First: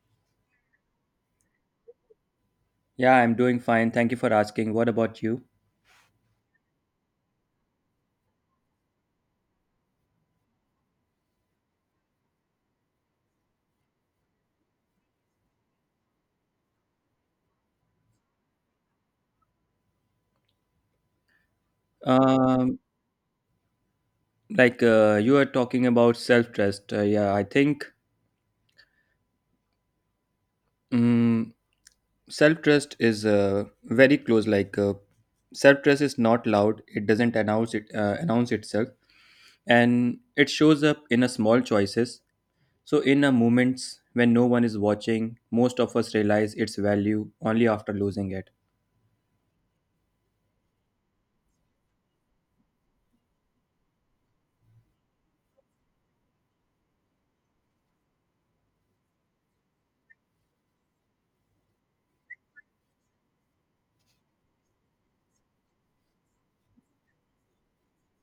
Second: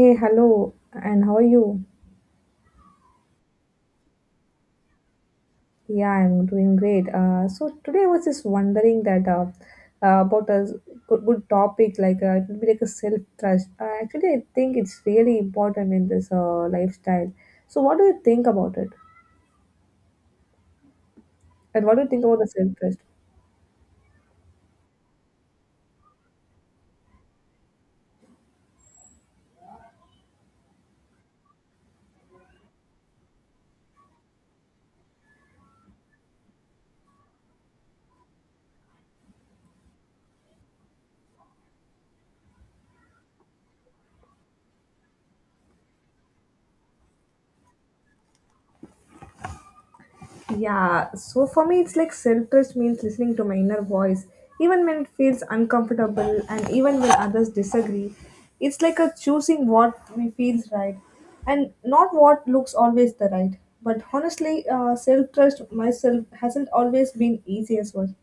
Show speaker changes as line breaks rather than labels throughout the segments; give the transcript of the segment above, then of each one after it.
Hey, hello, and how are you?
Yeah, I'm doing fine. Thank you for asking. What about you?
Yeah, I'm doing great. So today I was just wondering that about a good topic like it would be like a self trust. Actually, I think it's really important in this lifestyle. So, what do you think about it? And what do you think about the self
Um,
trust?
you are talking about self trust. Yeah, I think um, self trust is very close. Self trust is not loud. It doesn't announce it announce itself, and it shows up in a small choices. So in a moments when no one is watching, most of us realize its value only after losing it.
Yeah, so for me, it's like self trust means listening to my inner voice, even when it feels uncomfortable and even when others disagree. It's like a choosing what we feels right and not what looks always the right. But honestly, self trust myself hasn't always been easy as well.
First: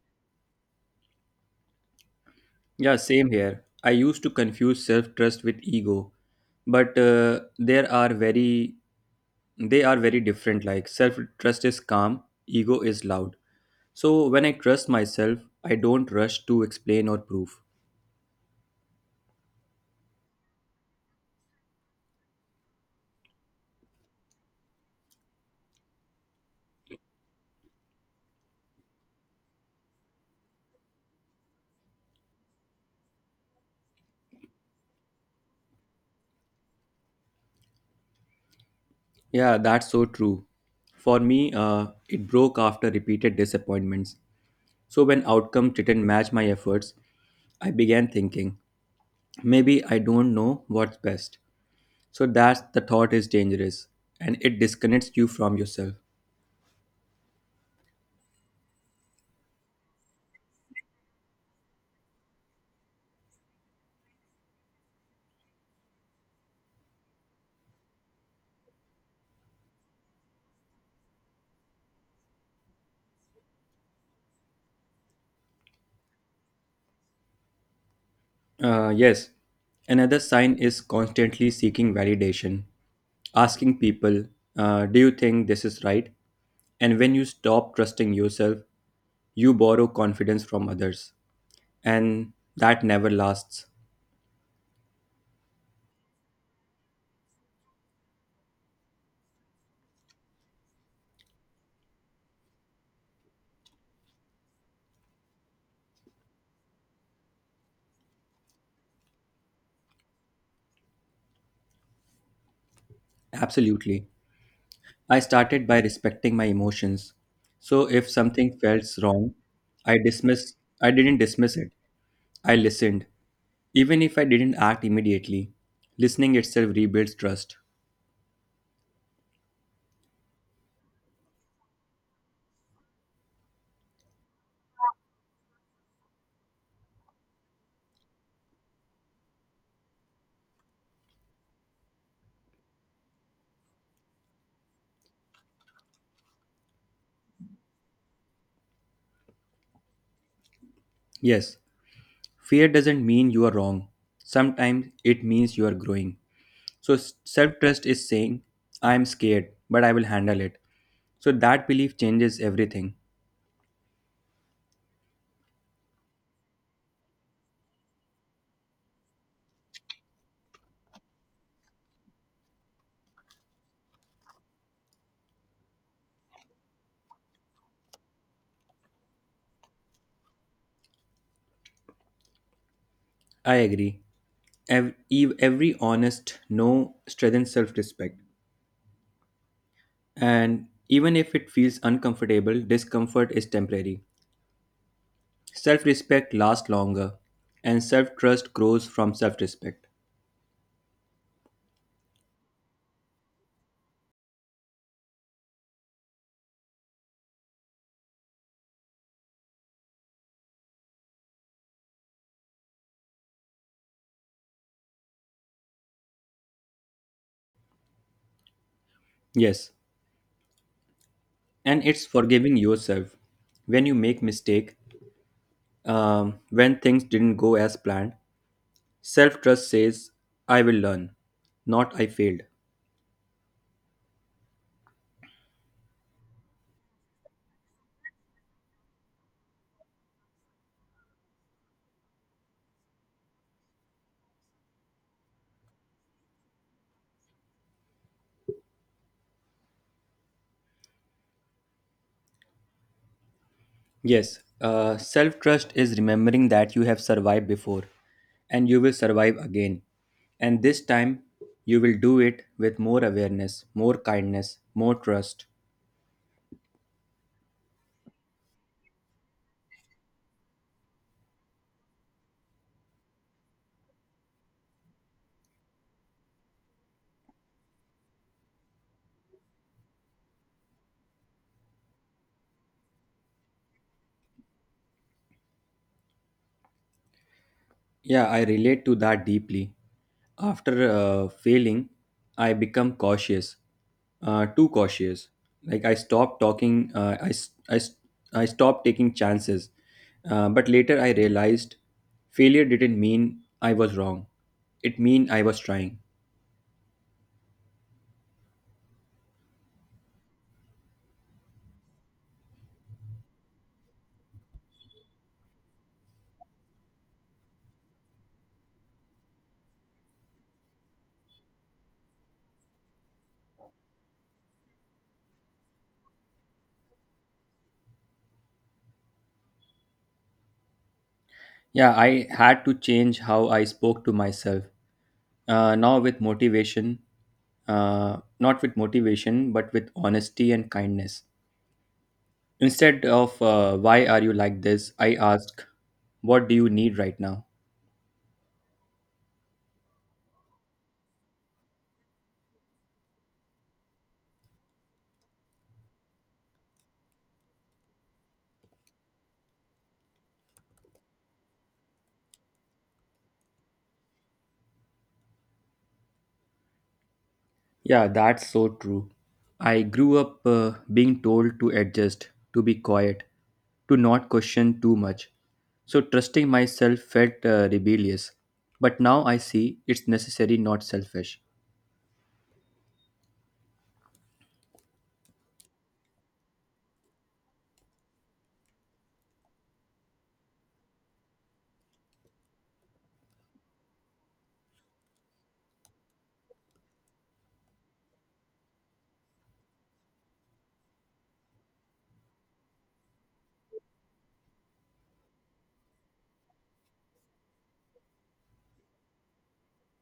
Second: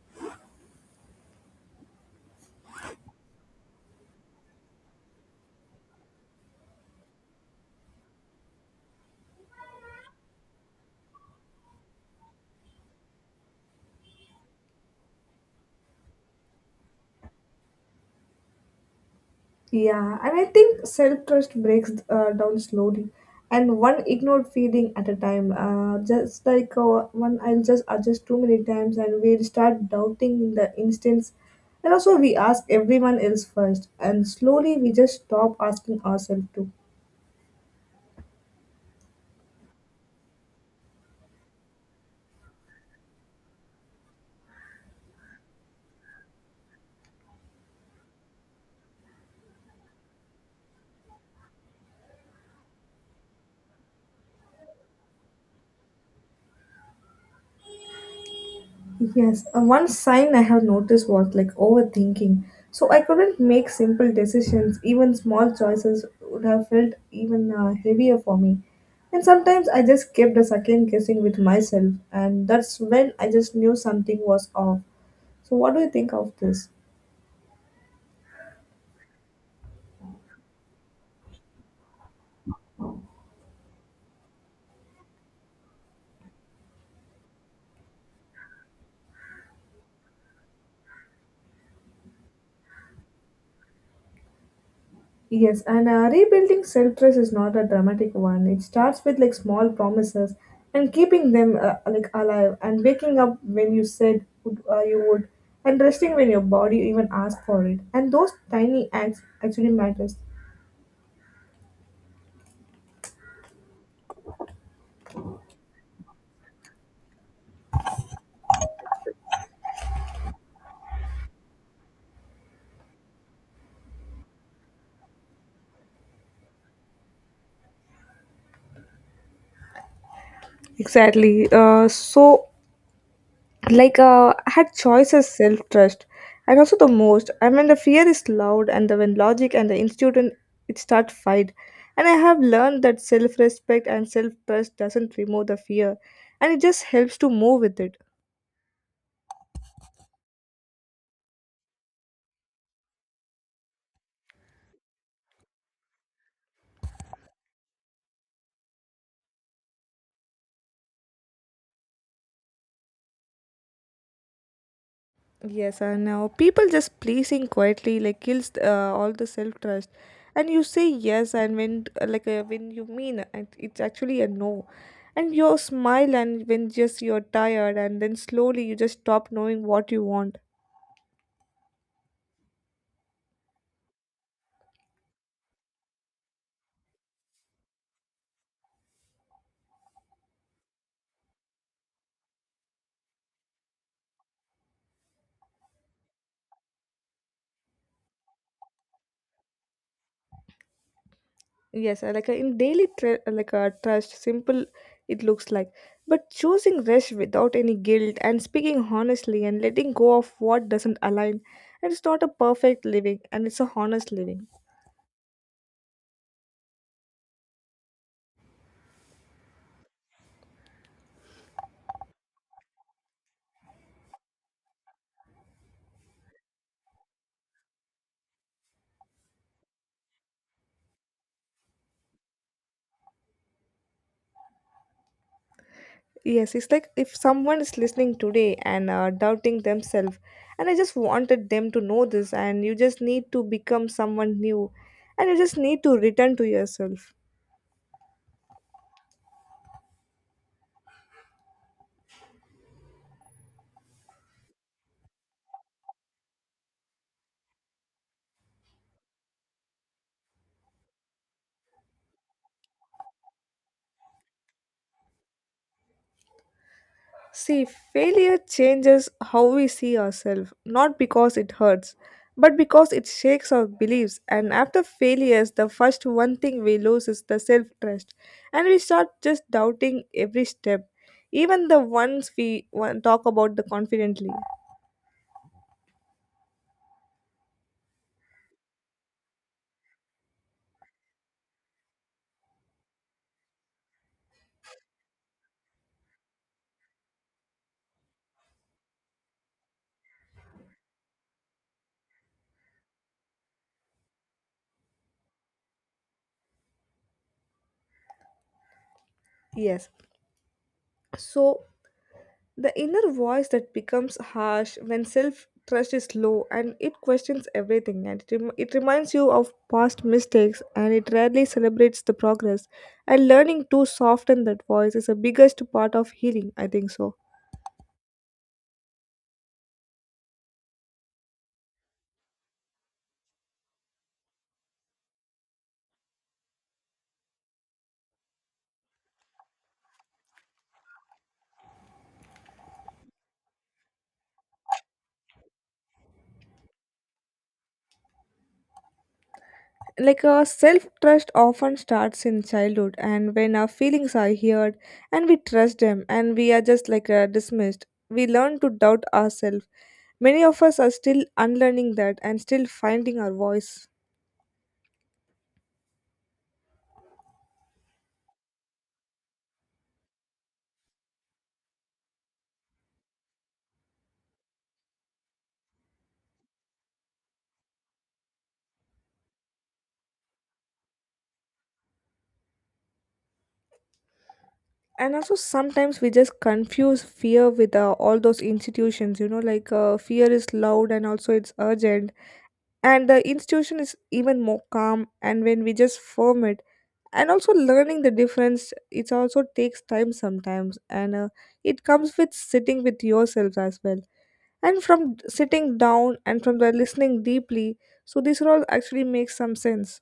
Yeah, same here. I used to confuse self-trust with ego, but there are very they are very different. Like self-trust is calm, ego is loud. So when I trust myself, I don't rush to explain or prove.
Yeah, and I think self trust breaks down slowly, and one ignored feeling at a time. Just like one, I'll just adjust too many times, and we'll start doubting the instance. And also, we ask everyone else first, and slowly we just stop asking ourselves too.
Yeah, that's so true. For me, it broke after repeated disappointments. So when outcomes didn't match my efforts, I began thinking, maybe I don't know what's best. So that's the thought is dangerous and it disconnects you from yourself.
Yes, one sign I have noticed was like overthinking. So I couldn't make simple decisions. Even small choices would have felt even heavier for me. And sometimes I just kept a second guessing with myself, and that's when I just knew something was off. So, what do you think of this?
Yes, another sign is constantly seeking validation, asking people, do you think this is right? And when you stop trusting yourself, you borrow confidence from others. And that never lasts.
Yes, and rebuilding self trust is not a dramatic one. It starts with like small promises and keeping them like alive and waking up when you you would and resting when your body even asked for it. And those tiny acts actually matters.
Absolutely. I started by respecting my emotions. So if something felt wrong, I didn't dismiss it. I listened. Even if I didn't act immediately, listening itself rebuilds trust.
Exactly. So I had choice as self-trust and also the most I mean the fear is loud and the when logic and the institute and it start fight and I have learned that self-respect and self-trust doesn't remove the fear and it just helps to move with it.
Yes, fear doesn't mean you are wrong. Sometimes it means you are growing. So self trust is saying, I am scared, but I will handle it. So that belief changes everything.
Yes, I know people just pleasing quietly like kills all the self-trust and you say yes and when when you mean it, it's actually a no and you smile and when just you're tired and then slowly you just stop knowing what you want.
I agree. Every honest no strengthens self respect. And even if it feels uncomfortable, discomfort is temporary. Self respect lasts longer, and self trust grows from self respect.
Yes, in daily trust, simple it looks like. But choosing rest without any guilt and speaking honestly and letting go of what doesn't align, and it's not a perfect living and it's a honest living.
Yes, and it's forgiving yourself. When you make mistake, when things didn't go as planned, self trust says, I will learn, not I failed.
Yes, it's like if someone is listening today and doubting themselves, and I just wanted them to know this, and you just need to become someone new, and you just need to return to yourself.
Yes, self trust is remembering that you have survived before and you will survive again. And this time, you will do it with more awareness, more kindness, more trust.
See, failure changes how we see ourselves, not because it hurts, but because it shakes our beliefs. And after failures, the first one thing we lose is the self trust, and we start just doubting every step, even the ones we talk about the confidently.
Yeah, I relate to that deeply. After failing, I become cautious, too cautious. Like I stopped talking, I stopped taking chances. But later I realized failure didn't mean I was wrong. It mean I was trying.
Yes. So the inner voice that becomes harsh when self trust is low and it questions everything and it reminds you of past mistakes and it rarely celebrates the progress. And learning to soften that voice is the biggest part of healing, I think so.
Yeah, I had to change how I spoke to myself. Uh, now with motivation, uh, not with motivation, but with honesty and kindness. Instead of why are you like this, I ask, what do you need right now?
Like our self trust often starts in childhood, and when our feelings are heard and we trust them and we are just dismissed, we learn to doubt ourselves. Many of us are still unlearning that and still finding our voice.
Yeah, that's so true. I grew up being told to adjust, to be quiet, to not question too much. So trusting myself felt rebellious. But now I see it's necessary, not selfish.
And also sometimes we just confuse fear with all those institutions, fear is loud and also it's urgent and the institution is even more calm and when we just firm it and also learning the difference it also takes time sometimes and it comes with sitting with yourself as well and from sitting down and from the listening deeply, so this all actually makes some sense.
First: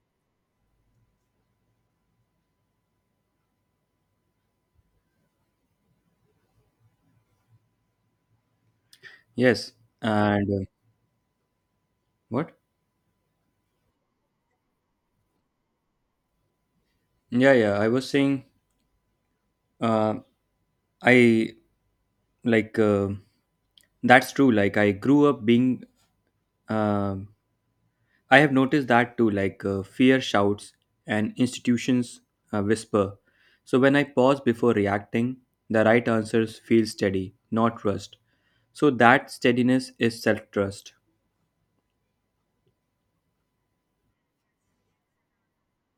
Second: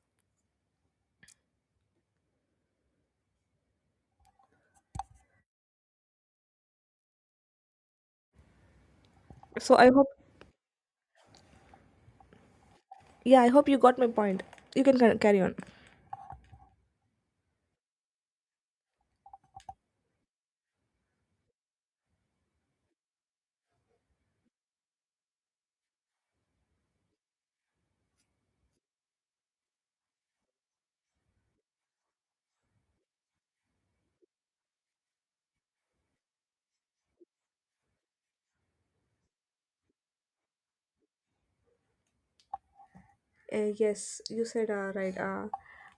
Yes.
So I hope,
And What?
yeah, I hope you got my point. You can carry on.
Yeah, yeah. I was saying, uh, I like, uh, that's true. Like, I grew up being. Uh. I have noticed that too, fear shouts and institutions whisper. So when I pause before reacting, the right answers feel steady, not trust. So that steadiness is self trust.
Yes, you said right. Uh,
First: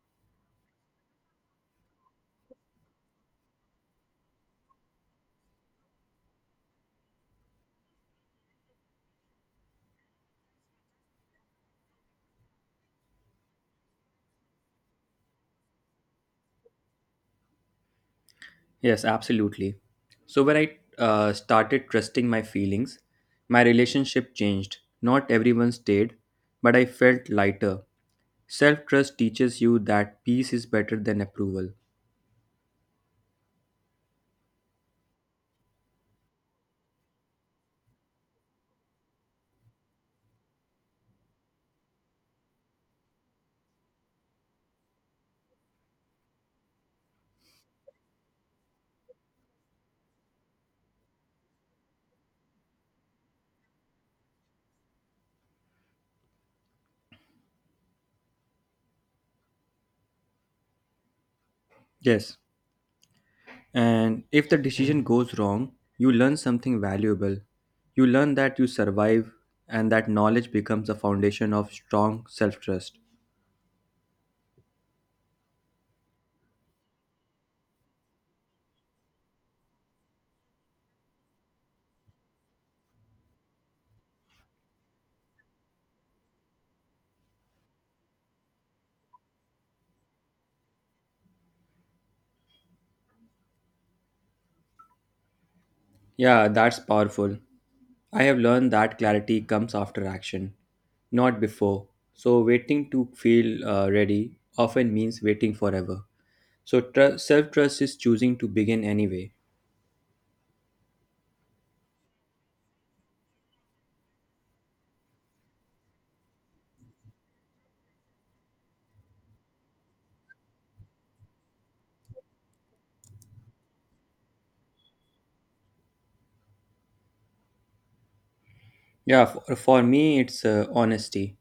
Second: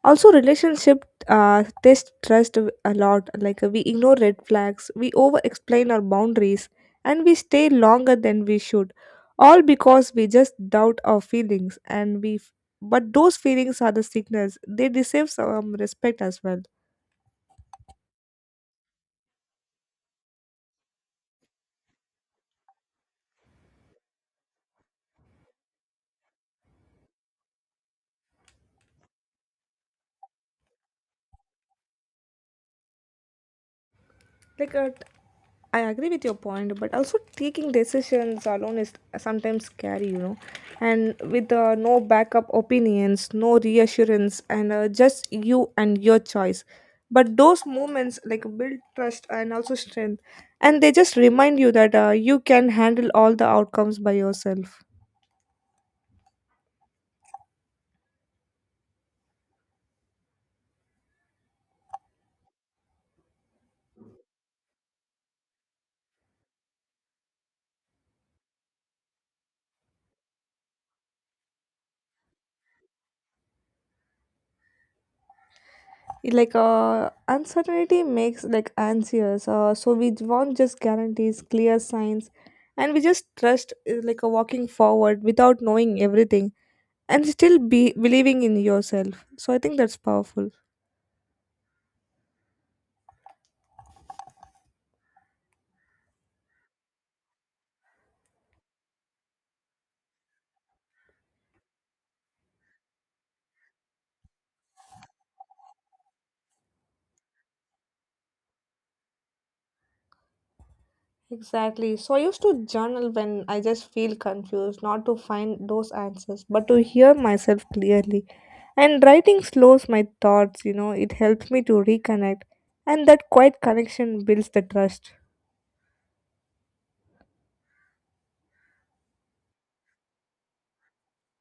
also, relationship uh, test trust a lot. Like we ignore red flags, we over explain our boundaries, and we stay longer than we should. All because we just doubt our feelings, but those feelings are the signals. They deserve some respect as well.
Yes, absolutely. So when I started trusting my feelings, my relationship changed. Not everyone stayed, but I felt lighter. Self trust teaches you that peace is better than approval.
like uh, I agree with your point but also taking decisions alone is sometimes scary, you know, and with no backup opinions, no reassurance, and just you and your choice, but those moments like build trust and also strength, and they just remind you that you can handle all the outcomes by yourself.
Yes. And if the decision goes wrong, you learn something valuable. You learn that you survive, and that knowledge becomes the foundation of strong self trust.
Uncertainty makes like anxious, so we want just guarantees, clear signs, and we just trust like a walking forward without knowing everything and still be believing in yourself, so I think that's powerful.
Yeah, that's powerful. I have learned that clarity comes after action, not before. So, waiting to feel ready often means waiting forever. So, self trust is choosing to begin anyway.
Exactly. So I used to journal when I just feel confused, not to find those answers but to hear myself clearly, and writing slows my thoughts, you know, it helps me to reconnect, and that quiet connection builds the trust.
Yeah, for me, it's honesty,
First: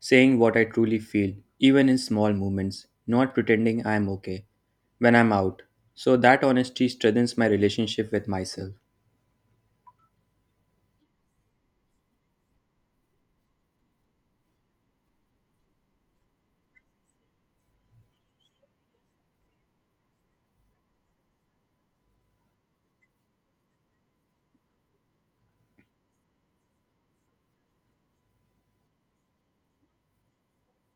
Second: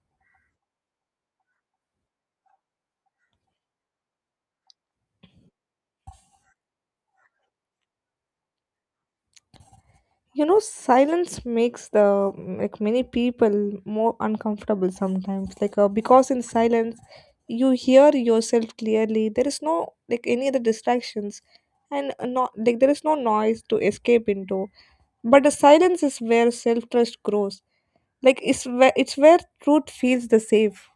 saying what I truly feel, even in small moments, not pretending I'm okay when I'm out. So that honesty strengthens my relationship with myself.
You know silence makes the like many people more uncomfortable sometimes, because in silence you hear yourself clearly. There is no like any other distractions, and not like there is no noise to escape into, but the silence is where self trust grows. Like it's where truth feels the safe.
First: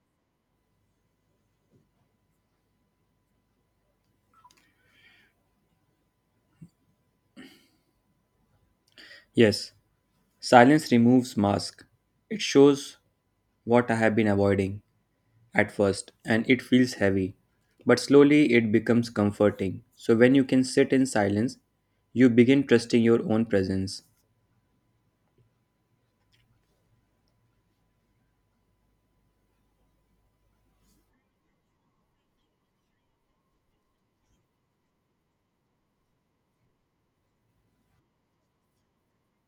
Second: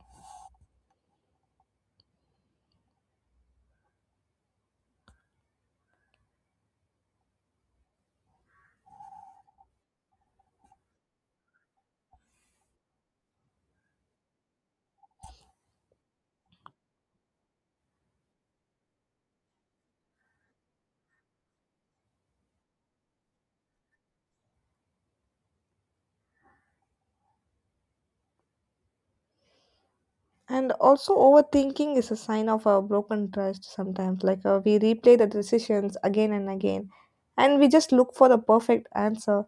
Yes, silence removes mask. It shows what I have been avoiding at first, and it feels heavy, but slowly it becomes comforting. So when you can sit in silence, you begin trusting your own presence.
And also overthinking is a sign of a broken trust sometimes, we replay the decisions again and again, and we just look for the perfect answer.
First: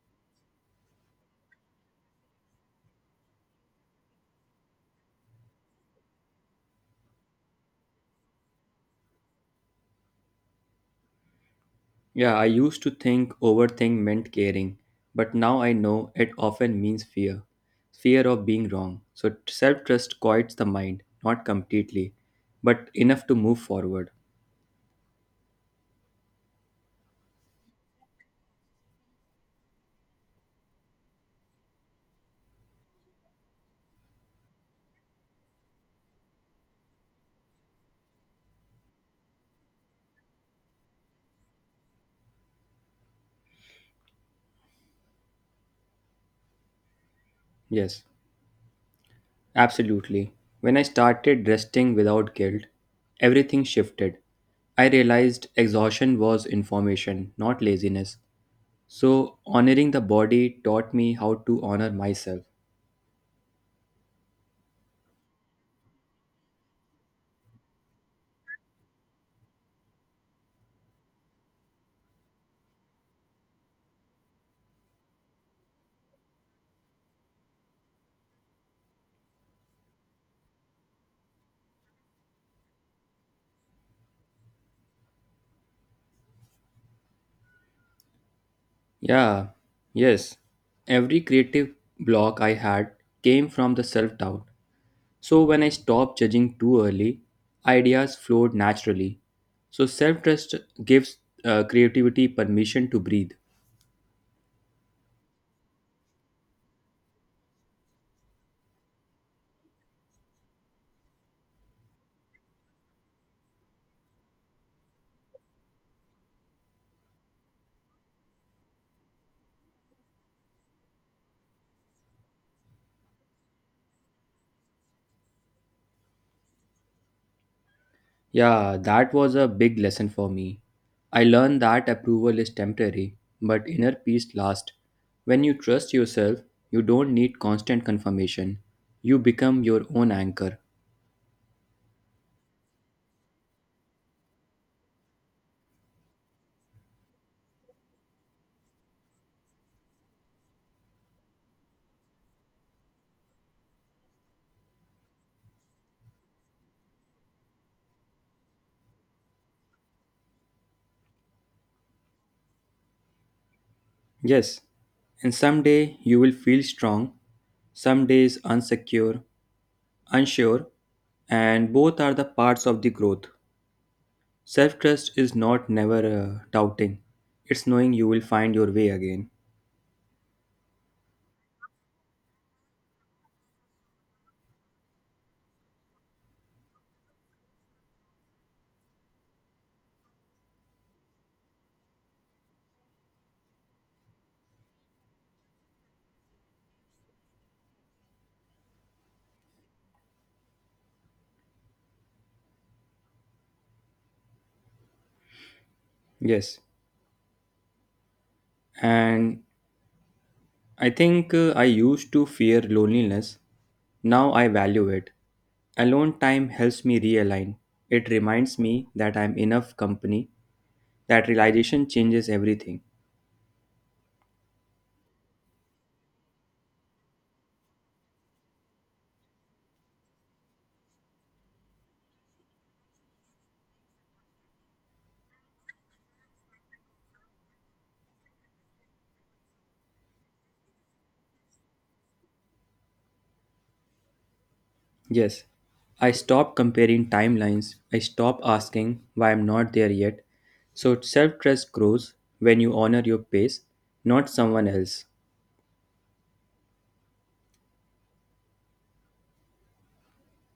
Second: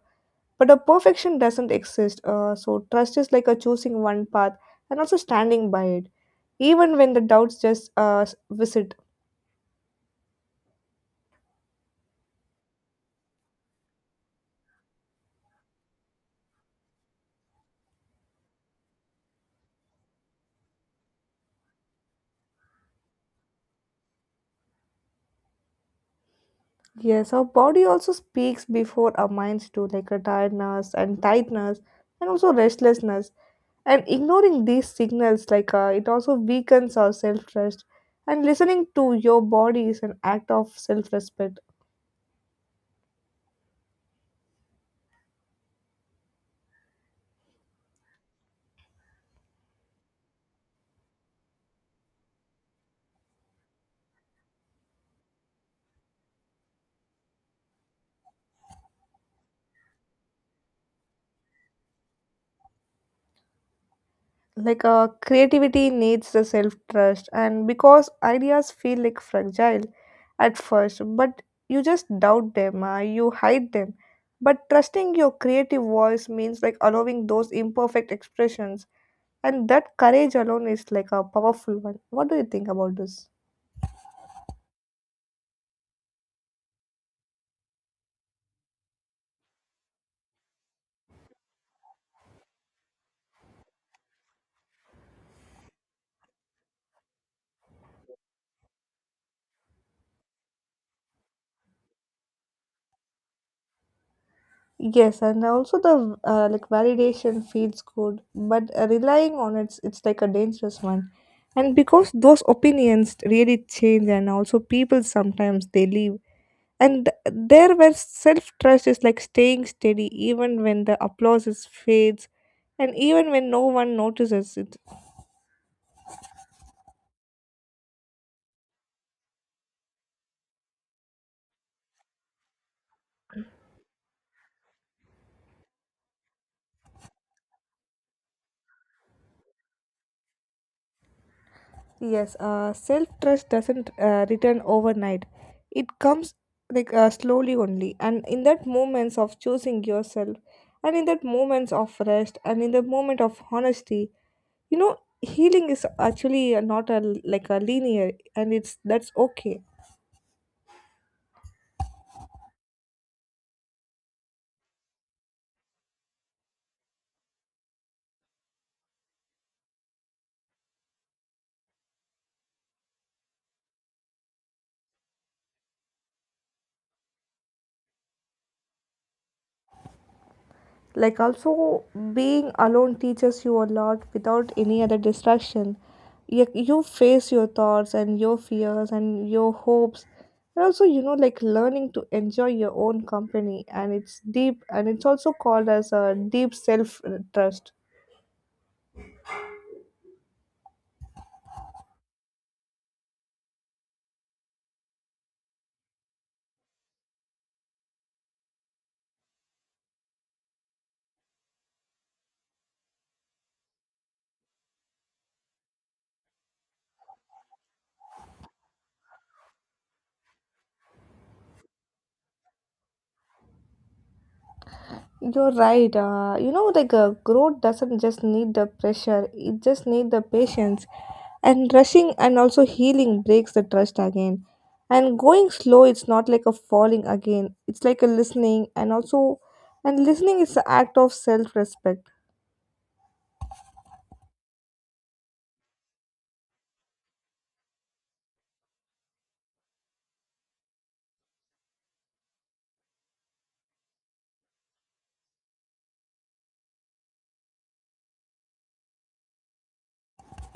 But a perfection doesn't exist, so trust is like a choosing one path and also standing by it, even when the doubts just visit.
Yeah, I used to think overthink meant caring, but now I know it often means fear. Fear of being wrong. So self trust quiets the mind, not completely, but enough to move forward.
Yes, our body also speaks before our minds do, like a tiredness and tightness and also restlessness. And ignoring these signals, it also weakens our self trust. And listening to your body is an act of self respect.
Yes, absolutely. When I started resting without guilt, everything shifted. I realized exhaustion was information, not laziness. So honoring the body taught me how to honor myself.
Creativity needs the self trust, and because ideas feel like fragile at first, but you just doubt them, you hide them, but trusting your creative voice means like allowing those imperfect expressions, and that courage alone is like a powerful one. What do you think about this?
Yeah, yes. Every creative block I had came from the self doubt. So when I stopped judging too early, ideas flowed naturally. So self trust gives creativity permission to breathe.
Yes, and also the like validation feels good, but relying on it's like a dangerous one. And because those opinions really change, and also people sometimes they leave, and there where self trust is like staying steady even when the applause is fades, and even when no one notices it.
Yeah, that was a big lesson for me. I learned that approval is temporary, but inner peace lasts. When you trust yourself, you don't need constant confirmation. You become your own anchor.
Yes, self trust doesn't return overnight. It comes slowly only, and in that moments of choosing yourself, and in that moments of rest, and in the moment of honesty, you know, healing is actually not a like a linear, and it's that's okay.
Yes, and someday you will feel strong, some days unsecure, unsure, and both are the parts of the growth. Self trust is not never doubting, it's knowing you will find your way again.
Like also being alone teaches you a lot without any other distraction. You face your thoughts and your fears and your hopes, and also you know like learning to enjoy your own company, and it's deep, and it's also called as a deep self trust.
Yes, and I think I used to fear loneliness, now I value it. Alone time helps me realign, it reminds me that I'm enough company, that realization changes everything.
You're right. You know, growth doesn't just need the pressure; it just need the patience. And rushing and also healing breaks the trust again. And going slow, it's not like a falling again. It's like a listening, and listening is the act of self-respect.
Yes, I stopped comparing timelines. I stopped asking why I'm not there yet. So self trust grows when you honor your pace, not someone else.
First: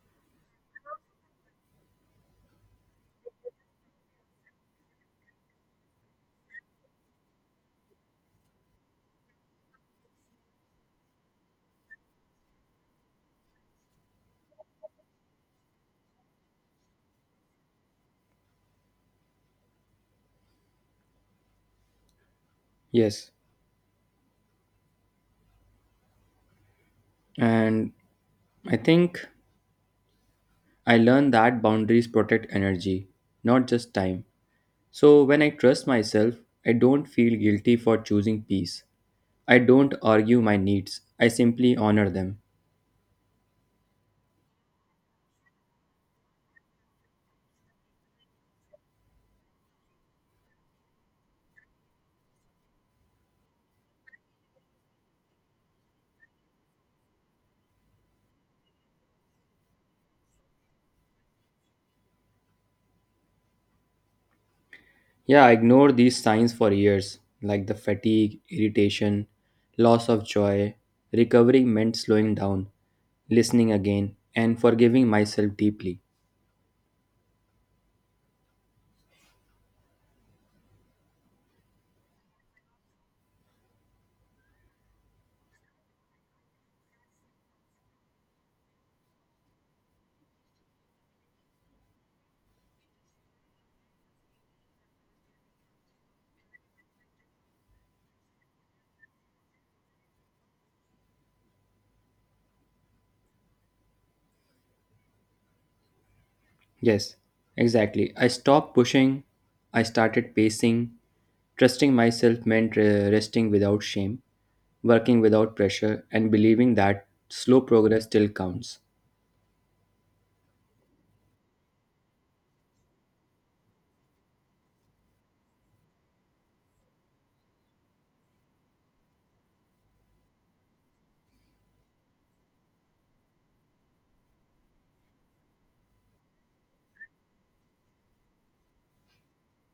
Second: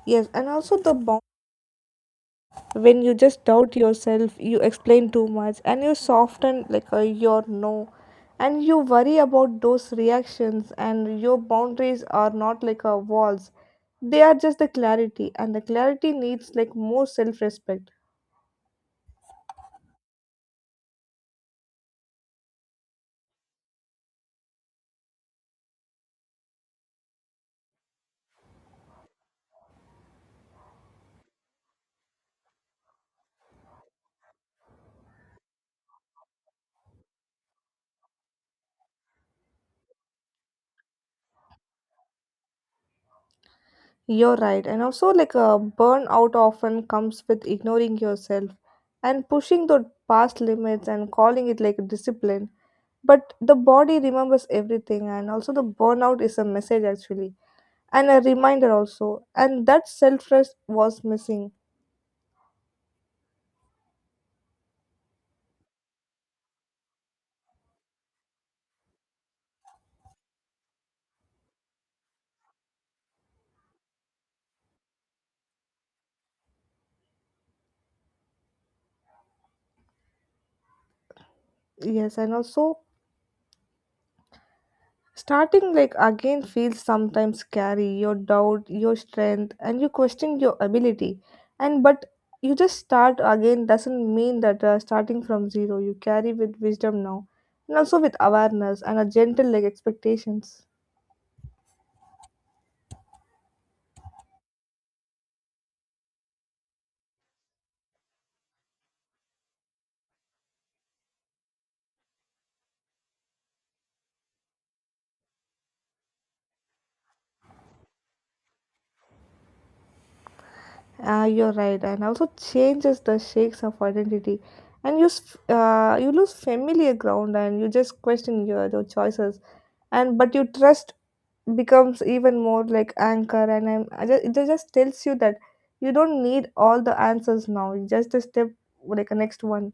Yes, and also the bound. When you just doubt yourself you explain too much and you soften your no, and you worry about those reactions, and your boundaries are not like a walls, they are just the clarity, and the clarity needs like more self-respect.
Yes, and I think I learned that boundaries protect energy, not just time. So when I trust myself, I don't feel guilty for choosing peace. I don't argue my needs, I simply honor them.
You're right, and also like a burnout often comes with ignoring yourself and pushing the past limits and calling it like discipline, but the body remembers everything, and also the burnout is a message actually and a reminder also, and that self-trust was missing.
Yeah, I ignored these signs for years, like the fatigue, irritation, loss of joy. Recovery meant slowing down, listening again, and forgiving myself deeply.
Yes, and also starting like again feels sometimes scary. Your doubt your strength and you question your ability, and but you just start again doesn't mean that starting from zero. You carry with wisdom now and also with awareness and a gentle like expectations.
Yes, exactly. I stopped pushing, I started pacing. Trusting myself meant resting without shame, working without pressure, and believing that slow progress still counts.
Ah, you're right, and also changes the shakes of identity, and you lose familiar ground, and you just question your choices, and but your trust becomes even more like anchor, and I just, it just tells you that you don't need all the answers now. You just a step, like a next one.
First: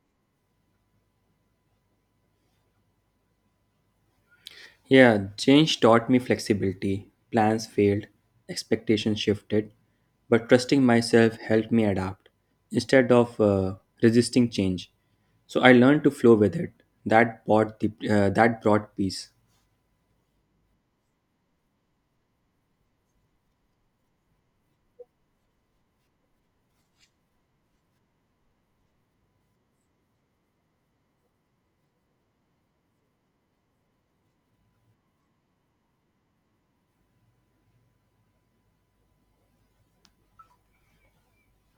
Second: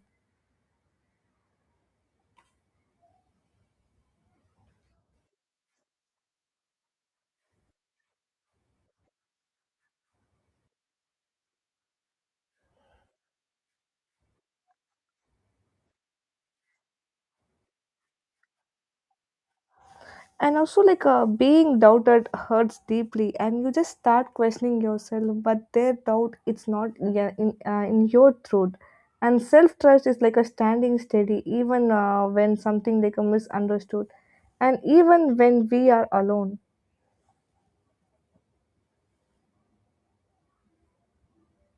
Yeah, change taught me flexibility. Plans failed, expectations shifted, but trusting myself helped me adapt instead of resisting change. So I learned to flow with it. That brought peace.
And also being doubted hurts deeply, and you just start questioning yourself, but their doubt it's not yeah, in your truth, and self-trust is like a standing steady even when something like a misunderstood, and even when we are alone.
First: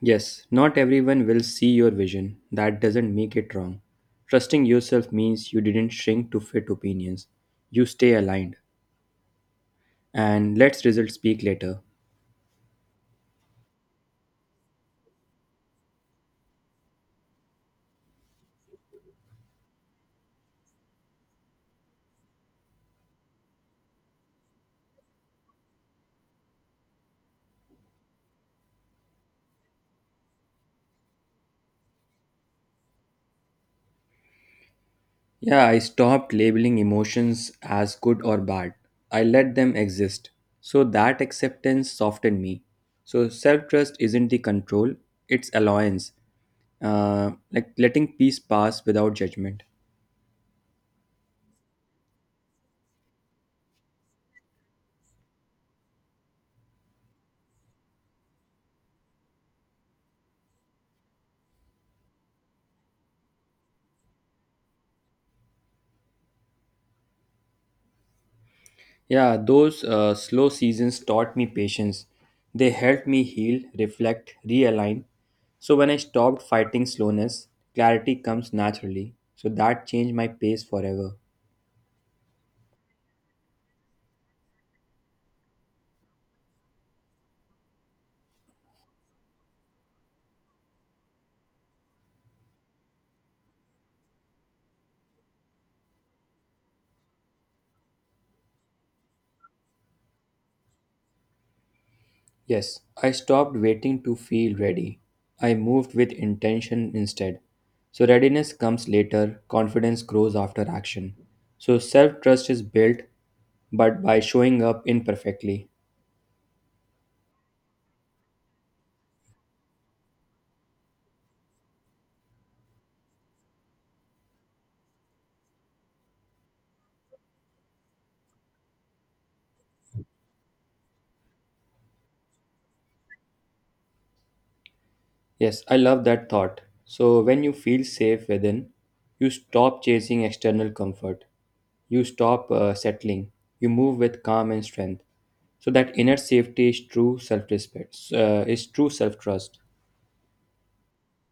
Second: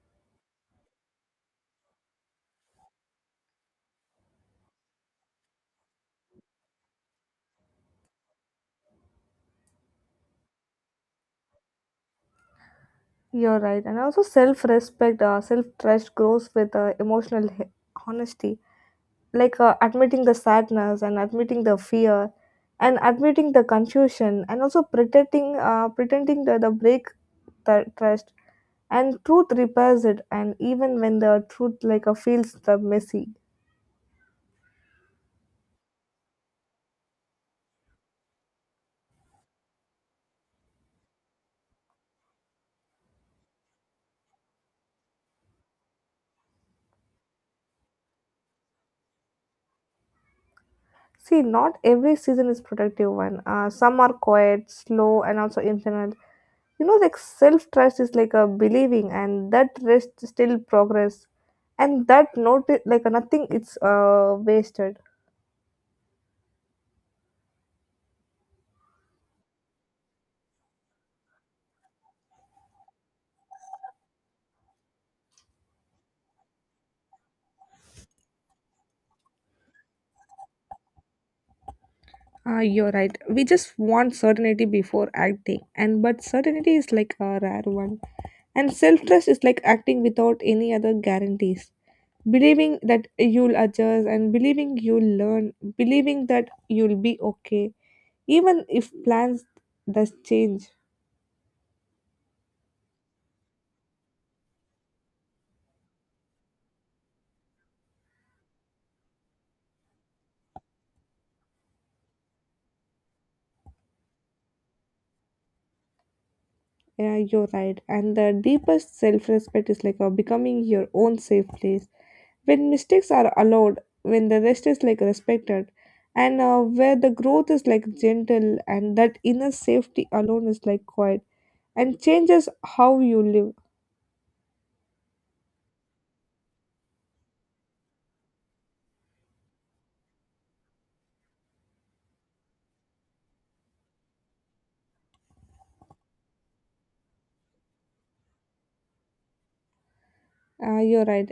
Yes, not everyone will see your vision. That doesn't make it wrong. Trusting yourself means you didn't shrink to fit opinions. You stay aligned. And let's results speak later.
You're right. And also, self respect, self trust grows with emotional honesty, admitting the sadness and admitting the fear and admitting the confusion, and also pretending, pretending that the break the trust and truth repairs it. And even when the truth feels the messy.
Yeah, I stopped labeling emotions as good or bad. I let them exist. So that acceptance softened me. So self trust isn't the control, it's allowance, like letting peace pass without judgment.
See, not every season is productive one. Some are quiet, slow, and also internal, you know, like self trust is like a believing and that rest still progress and that not like nothing it's wasted.
Yeah, those slow seasons taught me patience. They helped me heal, reflect, realign. So when I stopped fighting slowness, clarity comes naturally. So that changed my pace forever.
Ah, you're right. We just want certainty before acting, and but certainty is like a rare one. And self trust is like acting without any other guarantees. Believing that you'll adjust and believing you'll learn, believing that you'll be okay, even if plans does change.
Yes, I stopped waiting to feel ready. I moved with intention instead. So, readiness comes later, confidence grows after action. So, self trust is built but by showing up imperfectly.
Yeah, you're right. And the deepest self respect is like a becoming your own safe place. When mistakes are allowed, when the rest is like respected, and where the growth is like gentle, and that inner safety alone is like quiet and changes how you live.
Yes, I love that thought. So, when you feel safe within, you stop chasing external comfort, you stop settling, you move with calm and strength. So, that inner safety is true self respect, is true self trust.
You're right.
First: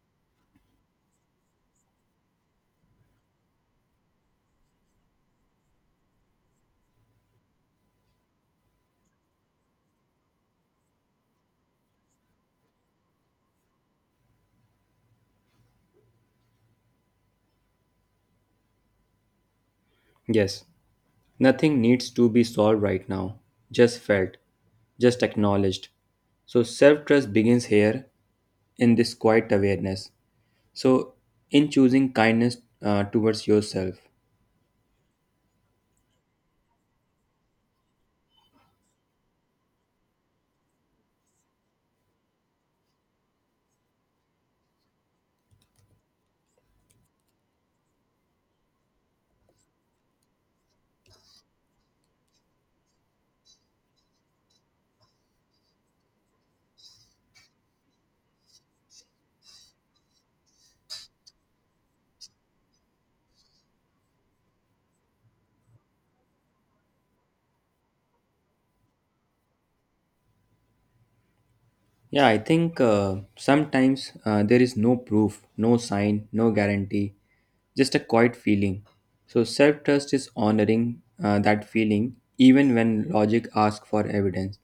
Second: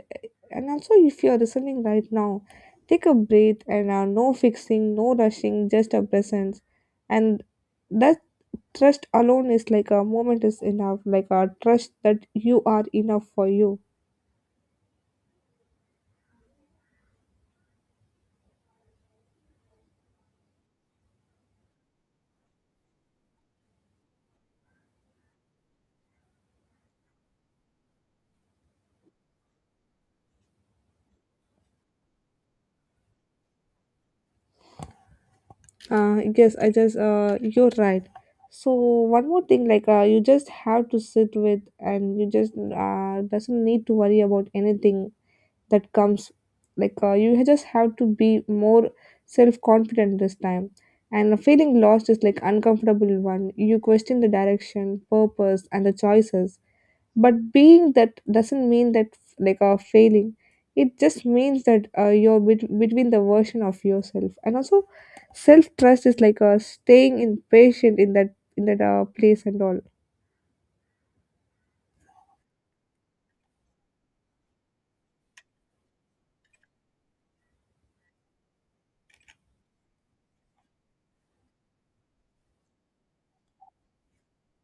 And also, if you're listening right now, take a breath and no fixing, no rushing, just a presence. And that trust alone is like a moment is enough, like a trust that you are enough for you.
Yes. Nothing needs to be solved right now, just felt, just acknowledged. So, self trust begins here in this quiet awareness. So, in choosing kindness towards yourself.
Yes, I just, you're right. So, one more thing, like, you just have to sit with and you just doesn't need to worry about anything that comes you just have to be more self-confident this time, and feeling lost is like uncomfortable one, you question the direction purpose and the choices, but being that doesn't mean that failing, it just means that you're between the version of yourself and also self-trust is staying in patient in that place and all.
Yeah, I think sometimes there is no proof, no sign, no guarantee, just a quiet feeling. So, self trust is honoring that feeling even when logic asks for evidence.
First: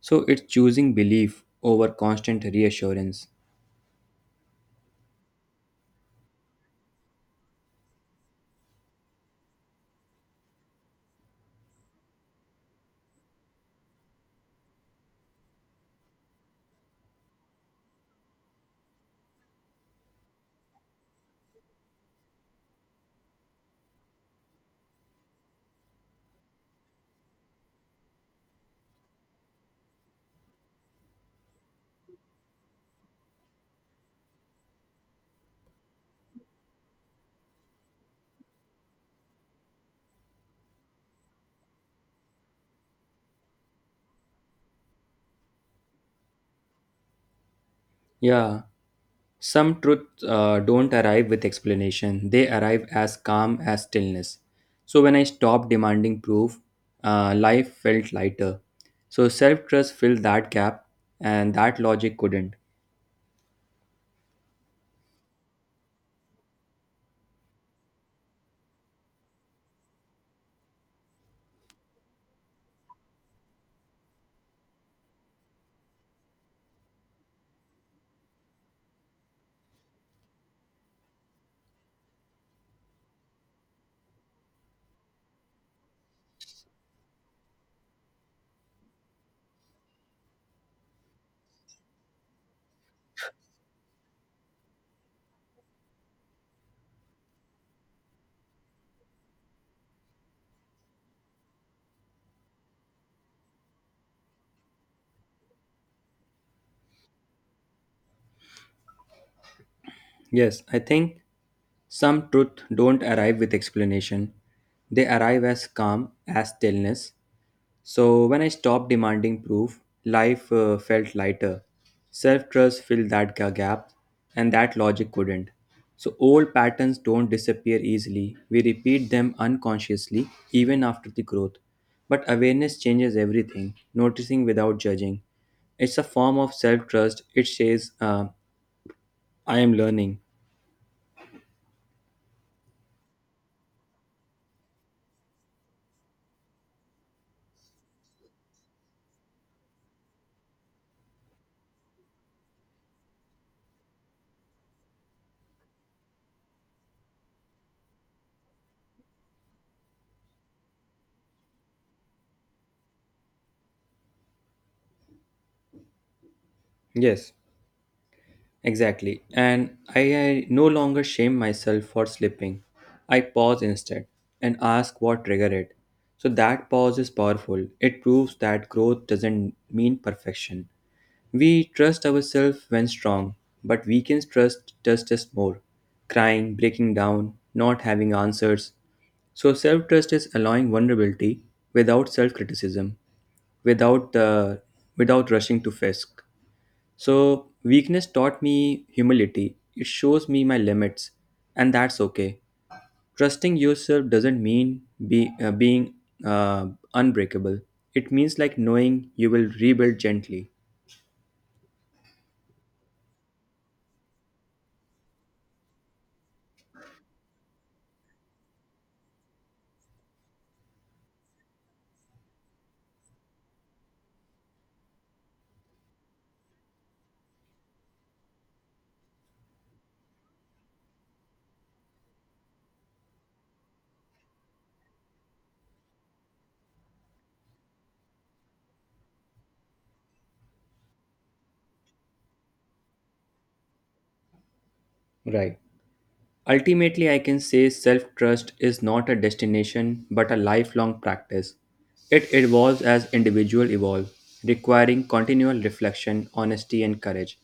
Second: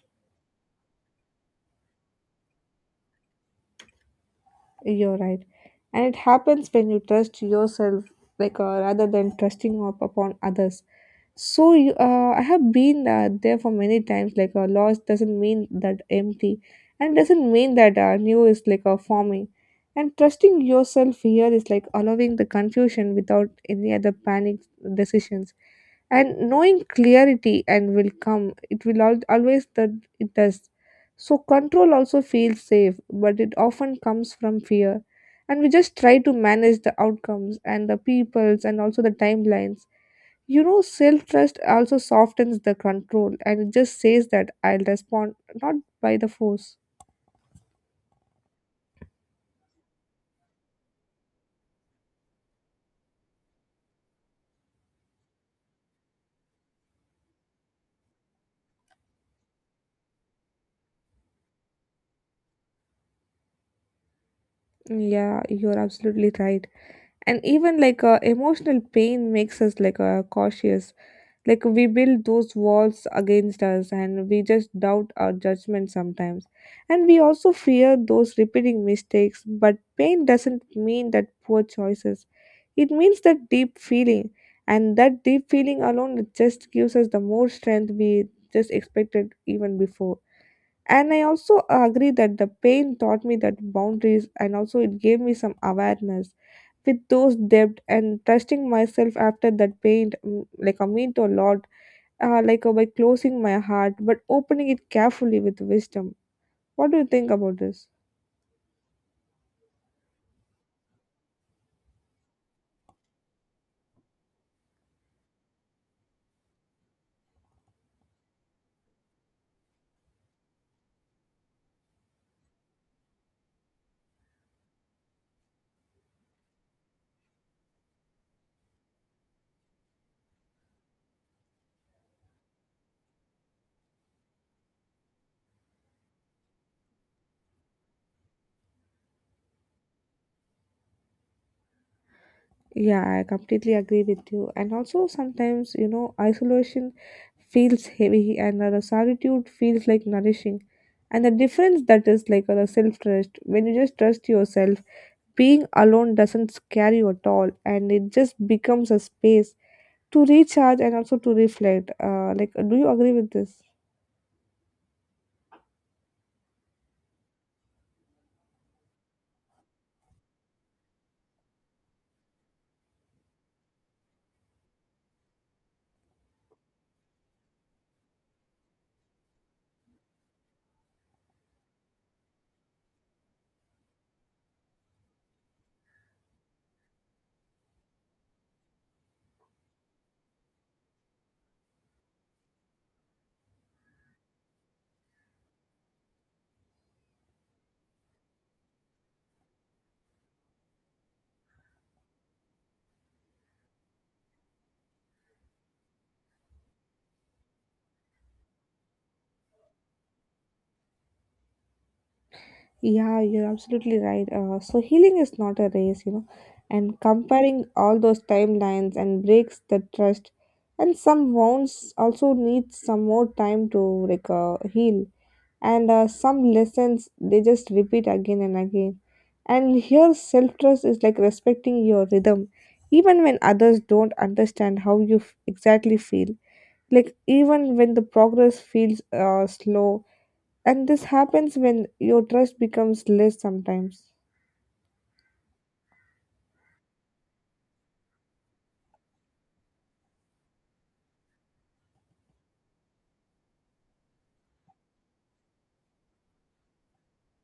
So, it's choosing belief over constant reassurance.
You're right. And it happens when you trust yourself, rather than trusting up upon others. So you, I have been there for many times. Like a loss doesn't mean that empty, and doesn't mean that new is forming. And trusting yourself here is like allowing the confusion without any other panic decisions. And knowing clarity and will come. It will always that it does. So control also feels safe, but it often comes from fear. And we just try to manage the outcomes and the peoples and also the timelines. You know, self trust also softens the control and it just says that I'll respond not by the force.
Yeah, some truths don't arrive with explanation, they arrive as calm as stillness. So, when I stopped demanding proof, life felt lighter. So, self trust filled that gap, and that logic couldn't.
Yeah, you're absolutely right. And even emotional pain makes us cautious. Like we build those walls against us and we just doubt our judgment sometimes. And we also fear those repeating mistakes, but pain doesn't mean that poor choices. It means that deep feeling, and that deep feeling alone it just gives us the more strength we just expected even before. And I also agree that the pain taught me that boundaries and also it gave me some awareness with those depth, and trusting myself after that pain, like I mean to a lot, by closing my heart but opening it carefully with wisdom. What do you think about this?
Yes, I think some truth don't arrive with explanation. They arrive as calm, as stillness. So when I stopped demanding proof, life felt lighter. Self trust filled that gap, and that logic couldn't. So old patterns don't disappear easily. We repeat them unconsciously, even after the growth. But awareness changes everything, noticing without judging. It's a form of self trust. It says, I am learning.
Yeah, I completely agree with you. And also sometimes, you know, isolation feels heavy and the solitude feels like nourishing, and the difference that is the self trust. When you just trust yourself, being alone doesn't scare you at all, and it just becomes a space to recharge and also to reflect, like, do you agree with this?
Yes. Exactly. And I no longer shame myself for slipping. I pause instead and ask what triggered it. So that pause is powerful. It proves that growth doesn't mean perfection. We trust ourselves when strong, but weakens trust us more. Crying, breaking down, not having answers. So self trust is allowing vulnerability without self criticism, without the without rushing to fisk. So, weakness taught me humility. It shows me my limits, and that's okay. Trusting yourself doesn't mean being uh, unbreakable, it means like knowing you will rebuild gently.
Yeah, you're absolutely right. So healing is not a race, you know, and comparing all those timelines and breaks the trust. And some wounds also need some more time to heal, and some lessons they just repeat again and again. And here, self trust is like respecting your rhythm, even when others don't understand how you exactly feel. Like even when the progress feels slow and this happens when your trust becomes less sometimes.
Right. Ultimately, I can say self trust is not a destination but a lifelong practice. It evolves as individuals evolve, requiring continual reflection, honesty, and courage.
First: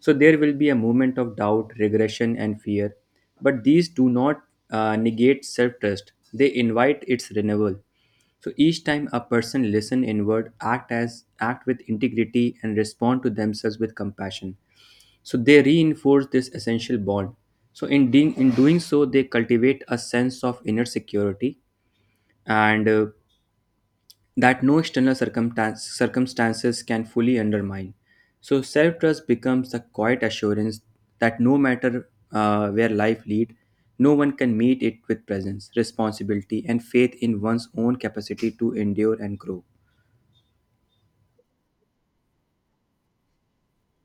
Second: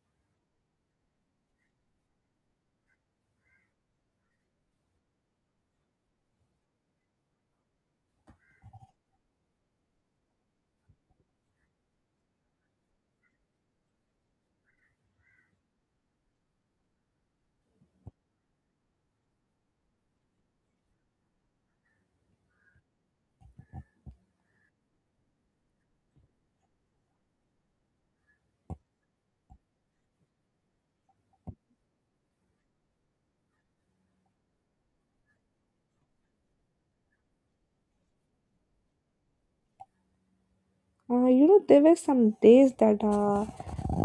So there will be a moment of doubt, regression, and fear, but these do not negate self trust, they invite its renewal. So each time a person listen inward, act with integrity and respond to themselves with compassion. So they reinforce this essential bond. So in doing so, they cultivate a sense of inner security and that no external circumstances can fully undermine. So self trust becomes the quiet assurance that no matter where life lead, no one can meet it with presence, responsibility, and faith in one's own capacity to endure and grow.
You know, there were some days that uh,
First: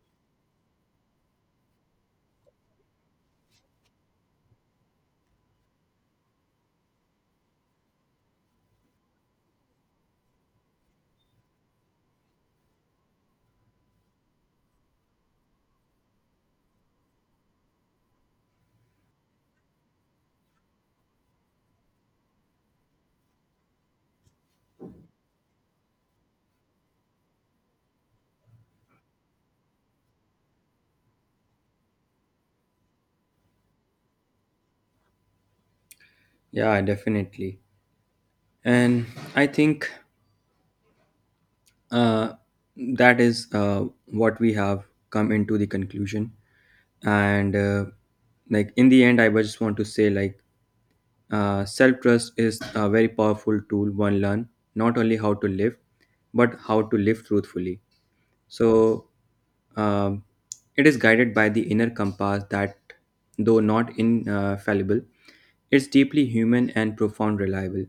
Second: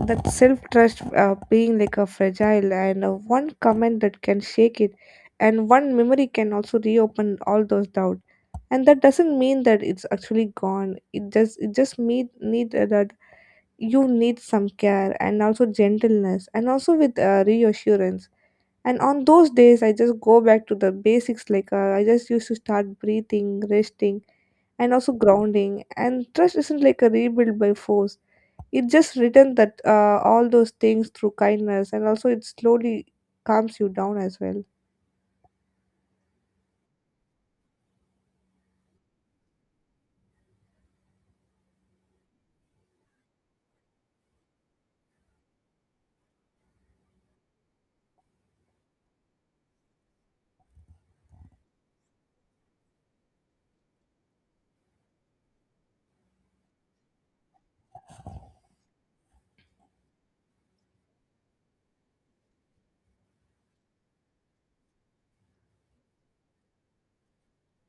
that self trust being like a fragile, and one comment that can shake it and one memory can also reopen all those doubts. And that doesn't mean that it's actually gone, it just need that you need some care and also gentleness and also with reassurance. And on those days, I just go back to the basics, I just used to start breathing, resting, and also grounding. And trust isn't like a rebuild by force. It just written that all those things through kindness, and also it slowly calms you down as well.
Yeah, definitely. And I think Uh, that is what we have come into the conclusion. And in the end, I just want to say self trust is a very powerful tool one learn not only how to live but how to live truthfully. So um, it is guided by the inner compass that, though not infallible, is deeply human and profound reliable.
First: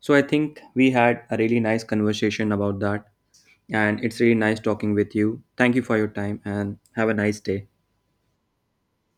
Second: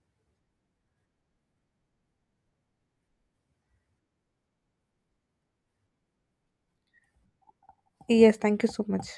So I think we had a really nice conversation about that. And it's really nice talking with you. Thank you for your time and have a nice day.
Yes, thank you so much.